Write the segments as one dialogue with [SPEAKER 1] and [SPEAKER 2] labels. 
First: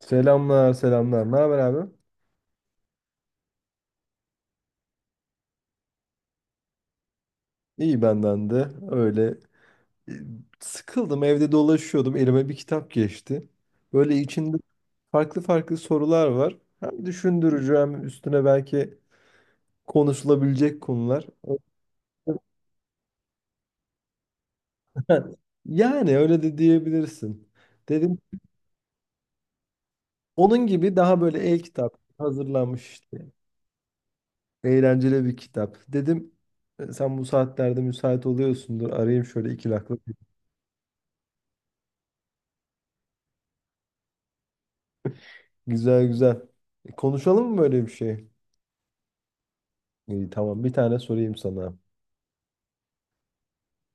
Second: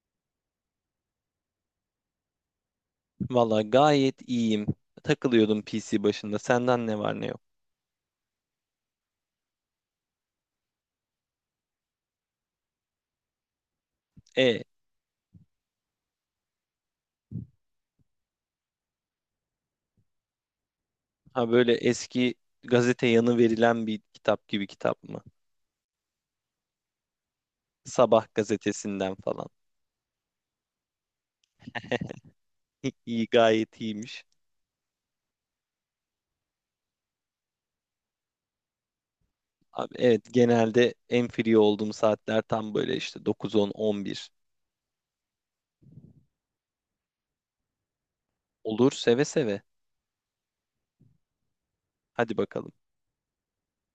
[SPEAKER 1] Selamlar, selamlar. Ne haber abi?
[SPEAKER 2] Valla gayet iyiyim. Takılıyordum PC başında. Senden ne var ne yok.
[SPEAKER 1] İyi benden de. Öyle e, sıkıldım, evde dolaşıyordum. Elime bir kitap geçti. Böyle içinde
[SPEAKER 2] E,
[SPEAKER 1] farklı farklı sorular var. Hem düşündürücü hem üstüne belki konuşulabilecek konular.
[SPEAKER 2] ha böyle eski gazete yanı verilen bir kitap gibi kitap mı?
[SPEAKER 1] Yani öyle de diyebilirsin. Dedim
[SPEAKER 2] Sabah gazetesinden falan.
[SPEAKER 1] onun gibi daha böyle e-kitap hazırlanmış
[SPEAKER 2] İyi
[SPEAKER 1] işte.
[SPEAKER 2] gayet iyiymiş.
[SPEAKER 1] Eğlenceli bir kitap. Dedim sen bu saatlerde müsait oluyorsundur. Arayayım şöyle iki lak.
[SPEAKER 2] Abi, evet, genelde en free olduğum saatler tam böyle işte 9-10, 11.
[SPEAKER 1] Güzel güzel. E, konuşalım mı böyle bir şey?
[SPEAKER 2] Olur, seve seve.
[SPEAKER 1] İyi, tamam bir tane sorayım sana.
[SPEAKER 2] Hadi bakalım.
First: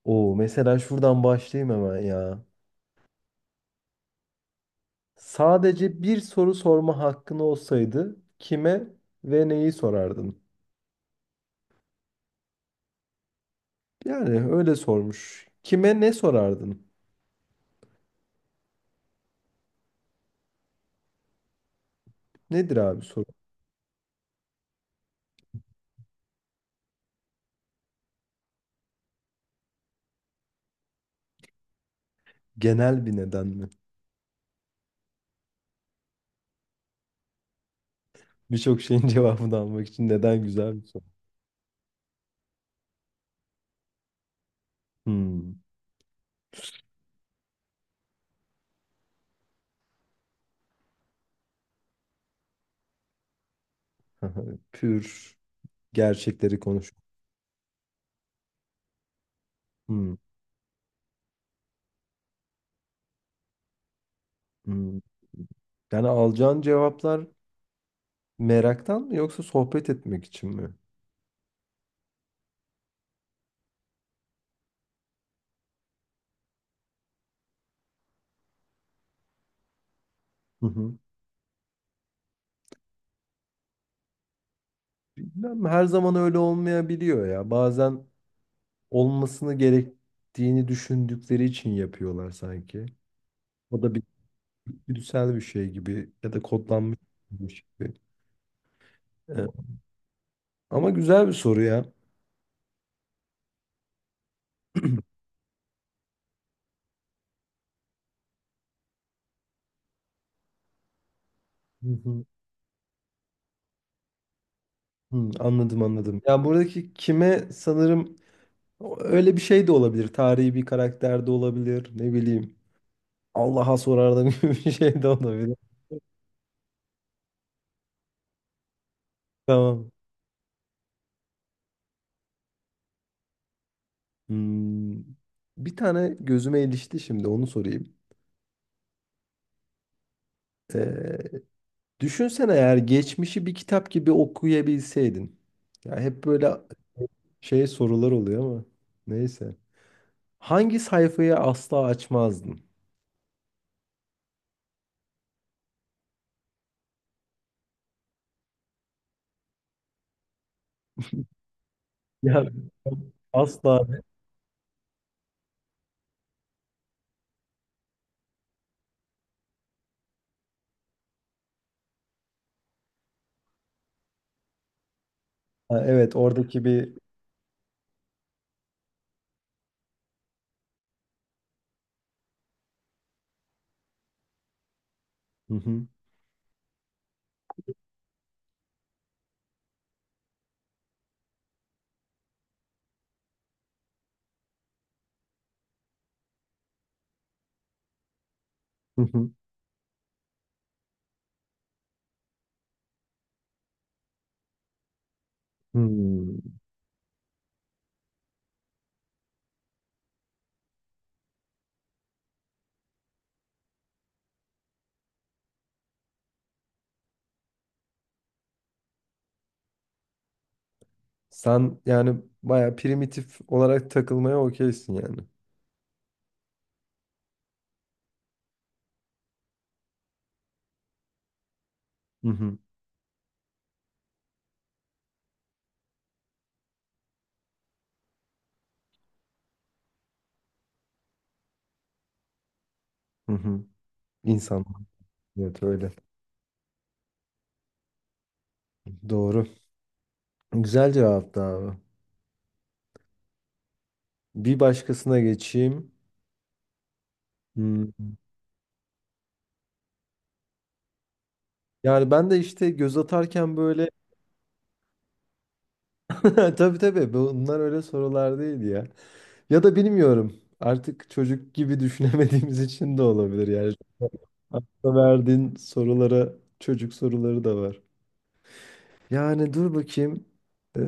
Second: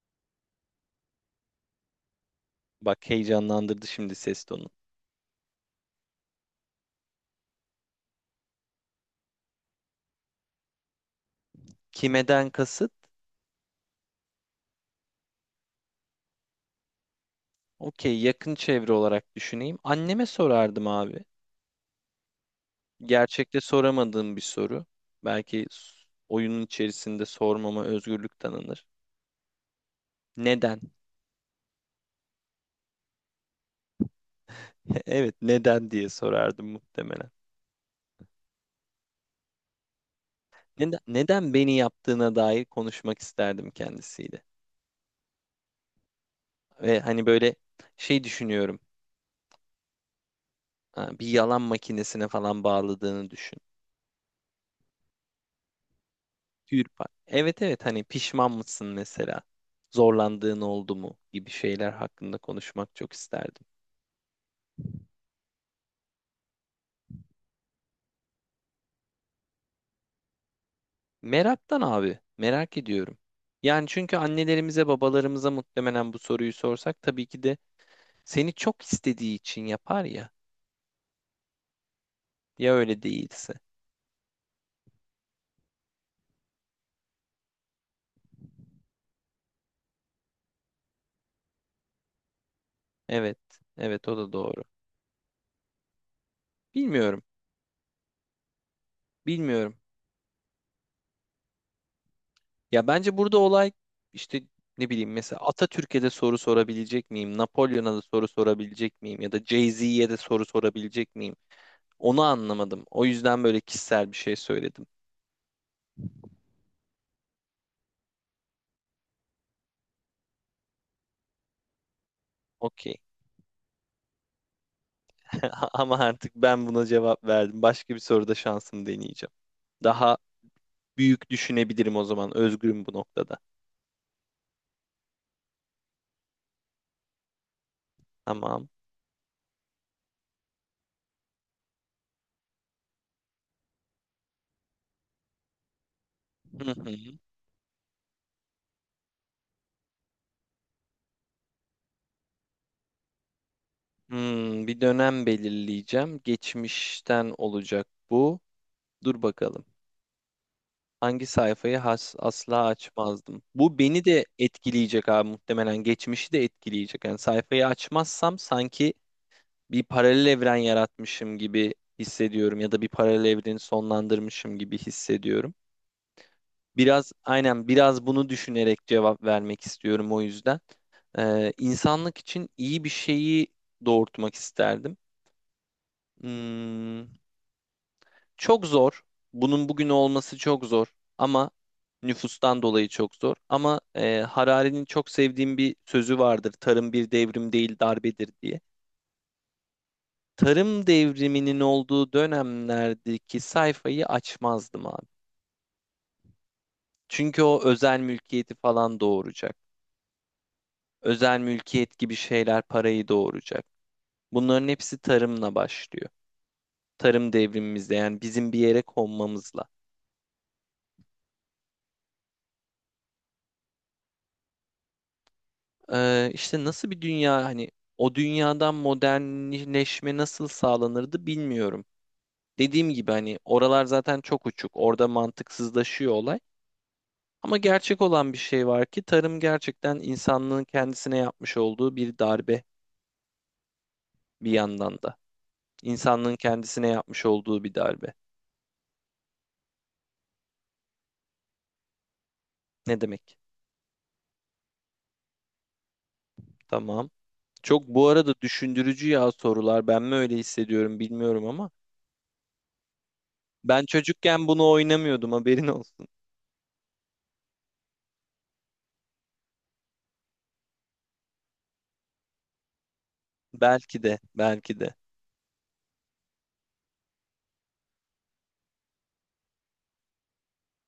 [SPEAKER 1] Oo mesela şuradan başlayayım hemen ya.
[SPEAKER 2] Bak, heyecanlandırdı şimdi ses tonu.
[SPEAKER 1] Sadece bir soru sorma hakkın olsaydı kime ve neyi sorardın?
[SPEAKER 2] Kimeden kasıt?
[SPEAKER 1] Yani öyle sormuş. Kime ne sorardın?
[SPEAKER 2] Okey, yakın çevre olarak düşüneyim. Anneme sorardım abi.
[SPEAKER 1] Nedir abi soru?
[SPEAKER 2] Gerçekte soramadığım bir soru. Belki oyunun içerisinde sormama özgürlük tanınır. Neden?
[SPEAKER 1] Genel bir neden mi?
[SPEAKER 2] Evet, neden diye sorardım muhtemelen.
[SPEAKER 1] Birçok şeyin cevabını almak için neden güzel bir
[SPEAKER 2] Neden,
[SPEAKER 1] soru.
[SPEAKER 2] neden beni yaptığına dair konuşmak isterdim kendisiyle.
[SPEAKER 1] Hmm.
[SPEAKER 2] Ve hani böyle şey düşünüyorum. Ha, bir yalan makinesine falan bağladığını düşün.
[SPEAKER 1] Pür gerçekleri
[SPEAKER 2] Tüyür
[SPEAKER 1] konuş.
[SPEAKER 2] Evet, evet, hani pişman mısın mesela?
[SPEAKER 1] Hmm.
[SPEAKER 2] Zorlandığın oldu mu, gibi şeyler hakkında konuşmak çok isterdim.
[SPEAKER 1] Hmm. Yani alacağın cevaplar meraktan mı yoksa sohbet etmek için mi?
[SPEAKER 2] Meraktan abi, merak ediyorum. Yani çünkü annelerimize, babalarımıza muhtemelen bu soruyu sorsak tabii ki de seni çok istediği için yapar ya.
[SPEAKER 1] Hı hı.
[SPEAKER 2] Ya öyle değilse.
[SPEAKER 1] Bilmem her zaman öyle olmayabiliyor ya. Bazen olmasını gerektiğini düşündükleri için yapıyorlar sanki.
[SPEAKER 2] Evet,
[SPEAKER 1] O da bir
[SPEAKER 2] evet, o da doğru.
[SPEAKER 1] güdüsel bir şey gibi ya da kodlanmış
[SPEAKER 2] Bilmiyorum,
[SPEAKER 1] bir şey gibi. Evet.
[SPEAKER 2] bilmiyorum.
[SPEAKER 1] Ama güzel bir soru ya.
[SPEAKER 2] Ya bence burada olay işte ne bileyim mesela Atatürk'e de soru sorabilecek miyim? Napolyon'a da soru sorabilecek miyim? Ya da Jay-Z'ye de soru sorabilecek miyim?
[SPEAKER 1] Hı
[SPEAKER 2] Onu
[SPEAKER 1] hı.
[SPEAKER 2] anlamadım. O yüzden böyle kişisel bir şey söyledim.
[SPEAKER 1] Hmm, anladım anladım. Ya buradaki kime sanırım öyle bir şey de olabilir. Tarihi bir karakter de olabilir. Ne bileyim.
[SPEAKER 2] Okey.
[SPEAKER 1] Allah'a sorardım gibi bir şey de olabilir.
[SPEAKER 2] Ama artık ben buna cevap verdim. Başka bir soruda şansımı deneyeceğim.
[SPEAKER 1] Tamam.
[SPEAKER 2] Daha büyük düşünebilirim o zaman. Özgürüm bu noktada.
[SPEAKER 1] Hmm, bir tane gözüme ilişti şimdi onu sorayım.
[SPEAKER 2] Tamam.
[SPEAKER 1] Ee, düşünsene eğer geçmişi bir kitap gibi okuyabilseydin. Ya hep böyle
[SPEAKER 2] Hı hı.
[SPEAKER 1] şey sorular oluyor ama neyse. Hangi sayfayı asla açmazdın?
[SPEAKER 2] Hmm, bir dönem belirleyeceğim. Geçmişten olacak bu. Dur bakalım. Hangi sayfayı
[SPEAKER 1] Ya
[SPEAKER 2] asla açmazdım? Bu
[SPEAKER 1] asla.
[SPEAKER 2] beni de etkileyecek abi muhtemelen. Geçmişi de etkileyecek. Yani sayfayı açmazsam sanki bir paralel evren yaratmışım gibi hissediyorum ya da bir paralel evreni sonlandırmışım gibi hissediyorum.
[SPEAKER 1] Ha, evet oradaki bir
[SPEAKER 2] Biraz aynen, biraz bunu düşünerek cevap vermek istiyorum o yüzden. İnsanlık için iyi bir şeyi doğurtmak isterdim.
[SPEAKER 1] hı hı,
[SPEAKER 2] Hmm, çok zor. Bunun bugün olması çok zor ama nüfustan dolayı çok zor. Ama Harari'nin çok sevdiğim bir sözü vardır. Tarım bir devrim değil darbedir diye.
[SPEAKER 1] hı hı,
[SPEAKER 2] Tarım devriminin olduğu dönemlerdeki sayfayı açmazdım abi.
[SPEAKER 1] hmm.
[SPEAKER 2] Çünkü o özel mülkiyeti falan doğuracak. Özel mülkiyet gibi şeyler parayı doğuracak. Bunların hepsi tarımla başlıyor. Tarım devrimimizde, yani bizim bir yere konmamızla.
[SPEAKER 1] Sen yani baya primitif olarak takılmaya okeysin yani.
[SPEAKER 2] İşte nasıl bir dünya hani o dünyadan modernleşme nasıl sağlanırdı bilmiyorum.
[SPEAKER 1] Hı hı,
[SPEAKER 2] Dediğim gibi hani oralar zaten çok uçuk. Orada mantıksızlaşıyor olay. Ama gerçek olan bir şey var ki tarım gerçekten insanlığın kendisine yapmış olduğu bir darbe
[SPEAKER 1] hı hı.
[SPEAKER 2] bir
[SPEAKER 1] İnsan.
[SPEAKER 2] yandan da.
[SPEAKER 1] Evet öyle.
[SPEAKER 2] İnsanlığın kendisine yapmış olduğu bir darbe.
[SPEAKER 1] Doğru. Güzel cevaptı abi.
[SPEAKER 2] Ne demek?
[SPEAKER 1] Bir başkasına geçeyim.
[SPEAKER 2] Tamam. Çok
[SPEAKER 1] Hmm.
[SPEAKER 2] bu arada düşündürücü ya sorular. Ben mi öyle hissediyorum bilmiyorum ama
[SPEAKER 1] Yani ben de işte göz atarken
[SPEAKER 2] ben
[SPEAKER 1] böyle.
[SPEAKER 2] çocukken bunu oynamıyordum, haberin olsun.
[SPEAKER 1] Tabii tabii bunlar öyle sorular değil ya. Ya da bilmiyorum. Artık çocuk gibi düşünemediğimiz için de olabilir yani.
[SPEAKER 2] Belki de, belki de.
[SPEAKER 1] Akla verdiğin sorulara çocuk soruları da var. Yani dur bakayım. Ee,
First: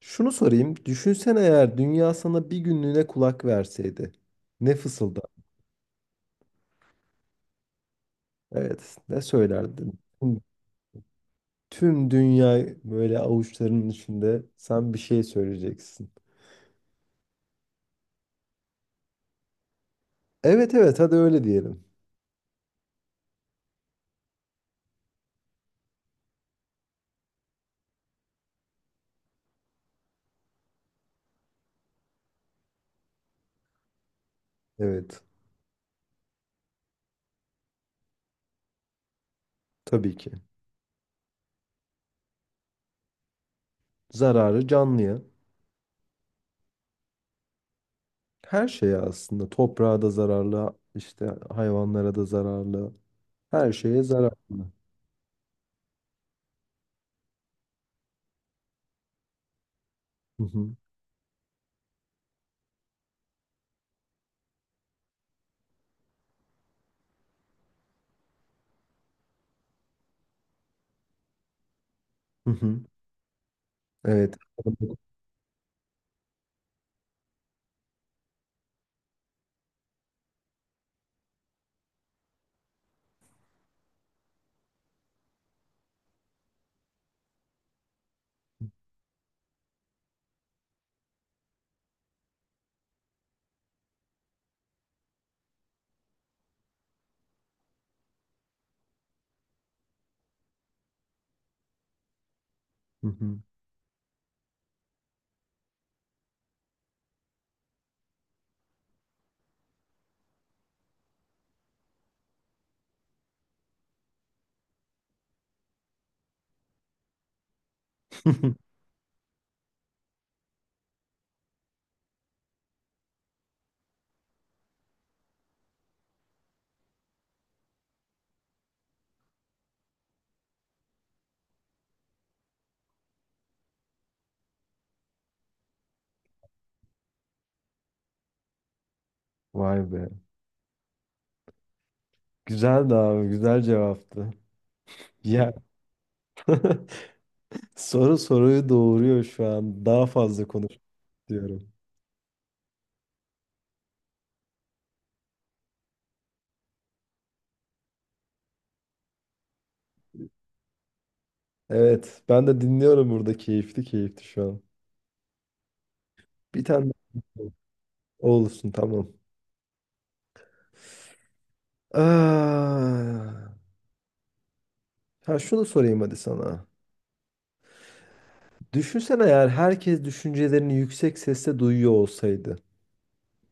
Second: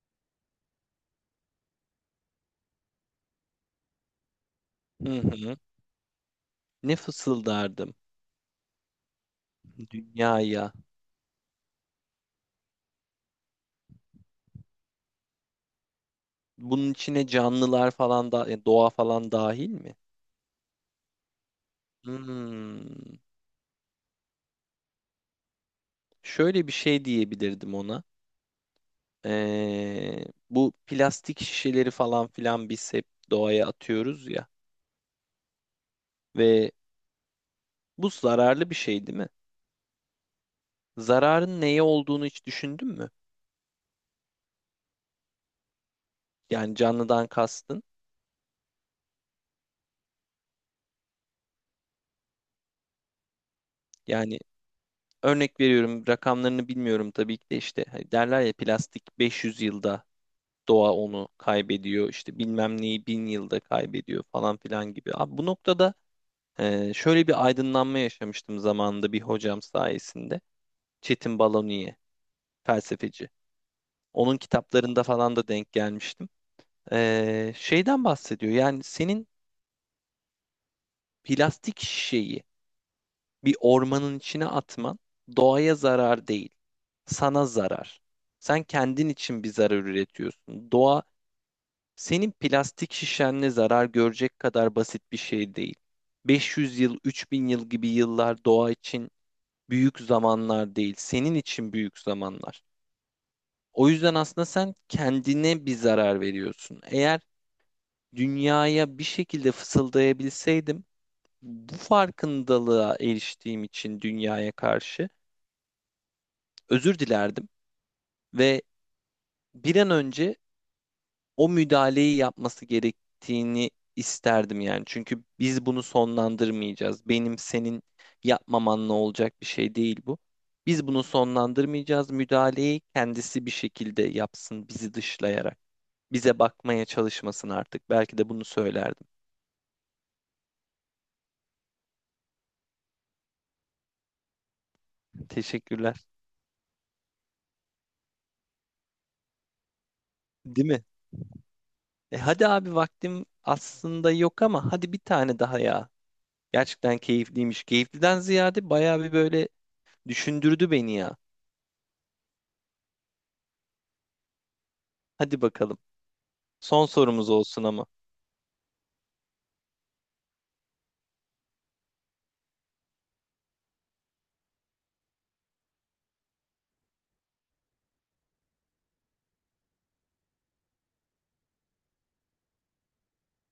[SPEAKER 1] şunu sorayım. Düşünsene eğer dünya sana bir günlüğüne kulak verseydi. Ne
[SPEAKER 2] Hı
[SPEAKER 1] fısıldar?
[SPEAKER 2] hı. Ne fısıldardım
[SPEAKER 1] Evet, ne söylerdin?
[SPEAKER 2] dünyaya.
[SPEAKER 1] Tüm dünya böyle avuçlarının içinde sen bir şey söyleyeceksin.
[SPEAKER 2] Bunun içine canlılar falan da doğa falan dahil mi?
[SPEAKER 1] Evet evet hadi öyle diyelim.
[SPEAKER 2] Hmm. Şöyle bir şey diyebilirdim ona. Bu plastik şişeleri falan filan biz hep doğaya atıyoruz ya
[SPEAKER 1] Evet
[SPEAKER 2] ve bu zararlı bir şey değil mi?
[SPEAKER 1] tabii ki.
[SPEAKER 2] Zararın neye olduğunu hiç düşündün mü?
[SPEAKER 1] Zararı canlıya.
[SPEAKER 2] Yani canlıdan kastın.
[SPEAKER 1] Her şeye aslında. Toprağa da zararlı, işte hayvanlara da zararlı. Her şeye
[SPEAKER 2] Yani
[SPEAKER 1] zararlı.
[SPEAKER 2] örnek veriyorum, rakamlarını bilmiyorum tabii ki de, işte hani derler ya plastik 500 yılda
[SPEAKER 1] Hı hı.
[SPEAKER 2] doğa onu kaybediyor, işte bilmem neyi 1000 yılda kaybediyor falan filan gibi. Abi bu noktada şöyle bir aydınlanma yaşamıştım zamanında bir hocam sayesinde. Çetin Baloniye
[SPEAKER 1] Hı hı.
[SPEAKER 2] felsefeci.
[SPEAKER 1] Evet.
[SPEAKER 2] Onun kitaplarında falan da denk gelmiştim. Şeyden bahsediyor, yani senin plastik şişeyi bir ormanın içine atman doğaya zarar değil, sana zarar. Sen kendin için bir zarar üretiyorsun. Doğa senin plastik şişenle zarar görecek kadar basit bir şey değil. 500 yıl, 3000 yıl gibi yıllar doğa için büyük zamanlar değil, senin için büyük zamanlar.
[SPEAKER 1] Hı hı.
[SPEAKER 2] O yüzden aslında sen kendine bir zarar veriyorsun. Eğer dünyaya bir şekilde fısıldayabilseydim, bu farkındalığa eriştiğim için dünyaya karşı özür dilerdim. Ve bir an önce o müdahaleyi yapması gerektiğini isterdim yani. Çünkü biz bunu sonlandırmayacağız. Benim senin yapmamanla olacak bir şey değil bu. Biz bunu sonlandırmayacağız. Müdahaleyi kendisi bir şekilde yapsın bizi dışlayarak. Bize bakmaya çalışmasın artık. Belki de bunu söylerdim.
[SPEAKER 1] Vay be. Güzeldi abi. Güzel cevaptı. Ya
[SPEAKER 2] Teşekkürler.
[SPEAKER 1] soru soruyu doğuruyor şu an. Daha fazla
[SPEAKER 2] Değil
[SPEAKER 1] konuş
[SPEAKER 2] mi?
[SPEAKER 1] diyorum.
[SPEAKER 2] E hadi abi vaktim aslında yok ama hadi bir tane daha ya. Gerçekten keyifliymiş. Keyifliden ziyade bayağı bir böyle düşündürdü beni ya.
[SPEAKER 1] Evet, ben de dinliyorum burada keyifli keyifli şu an.
[SPEAKER 2] Hadi bakalım.
[SPEAKER 1] Bir
[SPEAKER 2] Son
[SPEAKER 1] tane
[SPEAKER 2] sorumuz
[SPEAKER 1] daha
[SPEAKER 2] olsun ama.
[SPEAKER 1] olsun tamam. Ah, ha şunu sorayım hadi sana. Düşünsene eğer herkes düşüncelerini yüksek sesle duyuyor olsaydı.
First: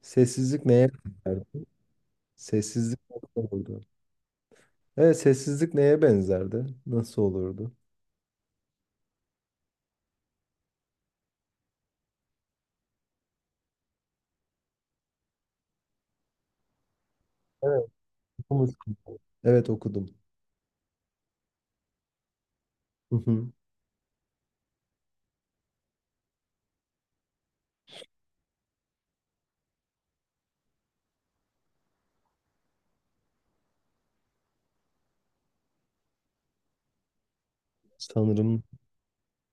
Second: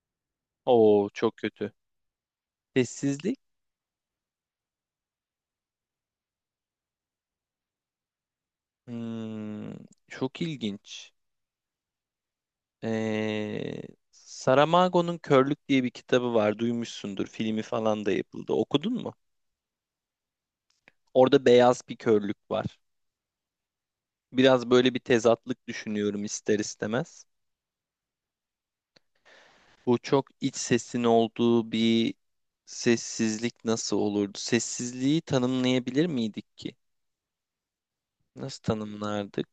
[SPEAKER 1] Sessizlik neye
[SPEAKER 2] Oo çok
[SPEAKER 1] benzerdi?
[SPEAKER 2] kötü.
[SPEAKER 1] Sessizlik nasıl
[SPEAKER 2] Sessizlik.
[SPEAKER 1] olurdu? Evet, sessizlik neye benzerdi? Nasıl olurdu?
[SPEAKER 2] Hmm, çok ilginç. Ee, Saramago'nun Körlük diye bir kitabı var. Duymuşsundur. Filmi
[SPEAKER 1] Evet,
[SPEAKER 2] falan da yapıldı. Okudun
[SPEAKER 1] okumuştum.
[SPEAKER 2] mu?
[SPEAKER 1] Evet, okudum.
[SPEAKER 2] Orada beyaz bir körlük var.
[SPEAKER 1] Hı hı.
[SPEAKER 2] Biraz böyle bir tezatlık düşünüyorum ister istemez. Bu çok iç sesin olduğu bir sessizlik nasıl olurdu? Sessizliği tanımlayabilir miydik ki?
[SPEAKER 1] Sanırım
[SPEAKER 2] Nasıl tanımlardık?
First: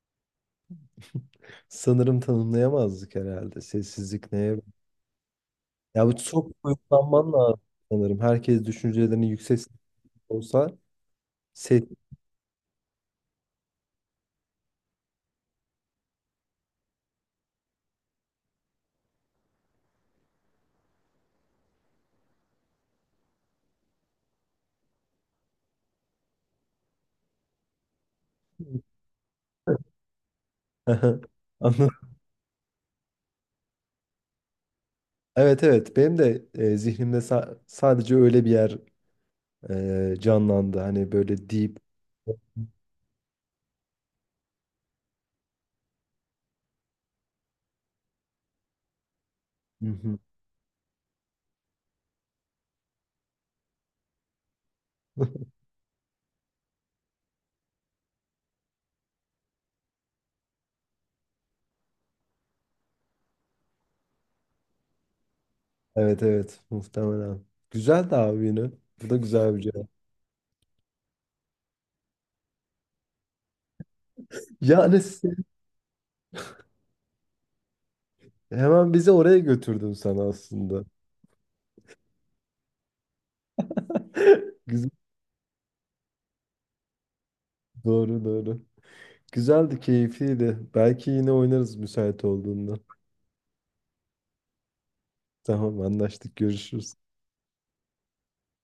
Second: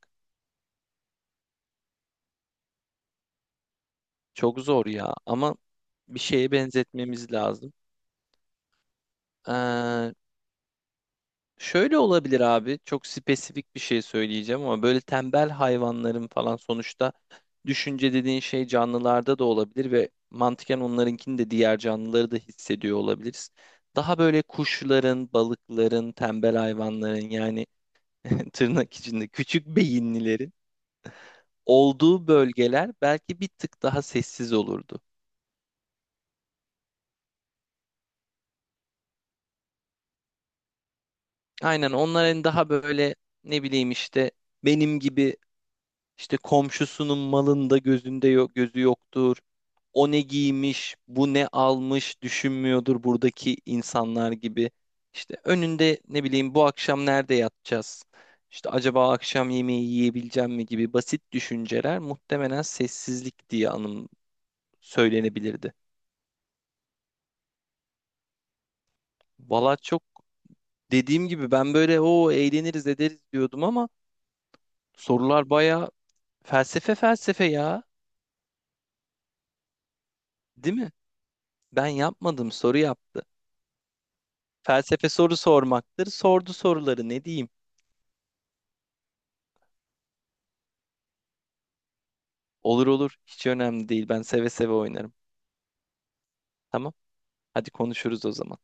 [SPEAKER 1] sanırım tanımlayamazdık herhalde. Sessizlik neye
[SPEAKER 2] Çok zor ya, ama
[SPEAKER 1] ya bu
[SPEAKER 2] bir
[SPEAKER 1] çok
[SPEAKER 2] şeye benzetmemiz
[SPEAKER 1] uyuklanman lazım
[SPEAKER 2] lazım.
[SPEAKER 1] sanırım. Herkes düşüncelerini yüksek sesle
[SPEAKER 2] Ee,
[SPEAKER 1] olsa ses...
[SPEAKER 2] Şöyle olabilir abi. Çok spesifik bir şey söyleyeceğim ama böyle tembel hayvanların falan sonuçta düşünce dediğin şey canlılarda da olabilir ve mantıken onlarınkini de diğer canlıları da hissediyor olabiliriz. Daha böyle kuşların, balıkların, tembel hayvanların yani tırnak içinde küçük beyinlilerin
[SPEAKER 1] Anladım.
[SPEAKER 2] olduğu bölgeler belki bir tık daha sessiz olurdu.
[SPEAKER 1] Evet evet benim de zihnimde sa- sadece öyle bir yer canlandı. Hani böyle deep.
[SPEAKER 2] Aynen, onların daha böyle ne bileyim işte benim gibi işte komşusunun malında gözünde yok, gözü yoktur.
[SPEAKER 1] Hı
[SPEAKER 2] O
[SPEAKER 1] hı.
[SPEAKER 2] ne giymiş, bu ne almış düşünmüyordur buradaki insanlar gibi. İşte önünde ne bileyim bu akşam nerede yatacağız? İşte acaba akşam yemeği yiyebileceğim mi gibi basit düşünceler muhtemelen sessizlik diye anım söylenebilirdi.
[SPEAKER 1] Evet evet muhtemelen. Güzel de abi yine. Bu da güzel bir
[SPEAKER 2] Valla
[SPEAKER 1] cevap.
[SPEAKER 2] çok dediğim gibi ben böyle o eğleniriz ederiz diyordum ama
[SPEAKER 1] Yani sen-
[SPEAKER 2] sorular bayağı felsefe felsefe ya,
[SPEAKER 1] hemen bizi oraya götürdün sen
[SPEAKER 2] değil
[SPEAKER 1] aslında.
[SPEAKER 2] mi? Ben yapmadım, soru yaptı.
[SPEAKER 1] Güzel.
[SPEAKER 2] Felsefe soru sormaktır. Sordu soruları, ne diyeyim?
[SPEAKER 1] Doğru doğru. Güzeldi, keyifliydi. Belki yine oynarız müsait olduğunda.
[SPEAKER 2] Olur olur, hiç önemli değil. Ben seve seve oynarım.
[SPEAKER 1] Tamam anlaştık görüşürüz.
[SPEAKER 2] Tamam, hadi konuşuruz o zaman.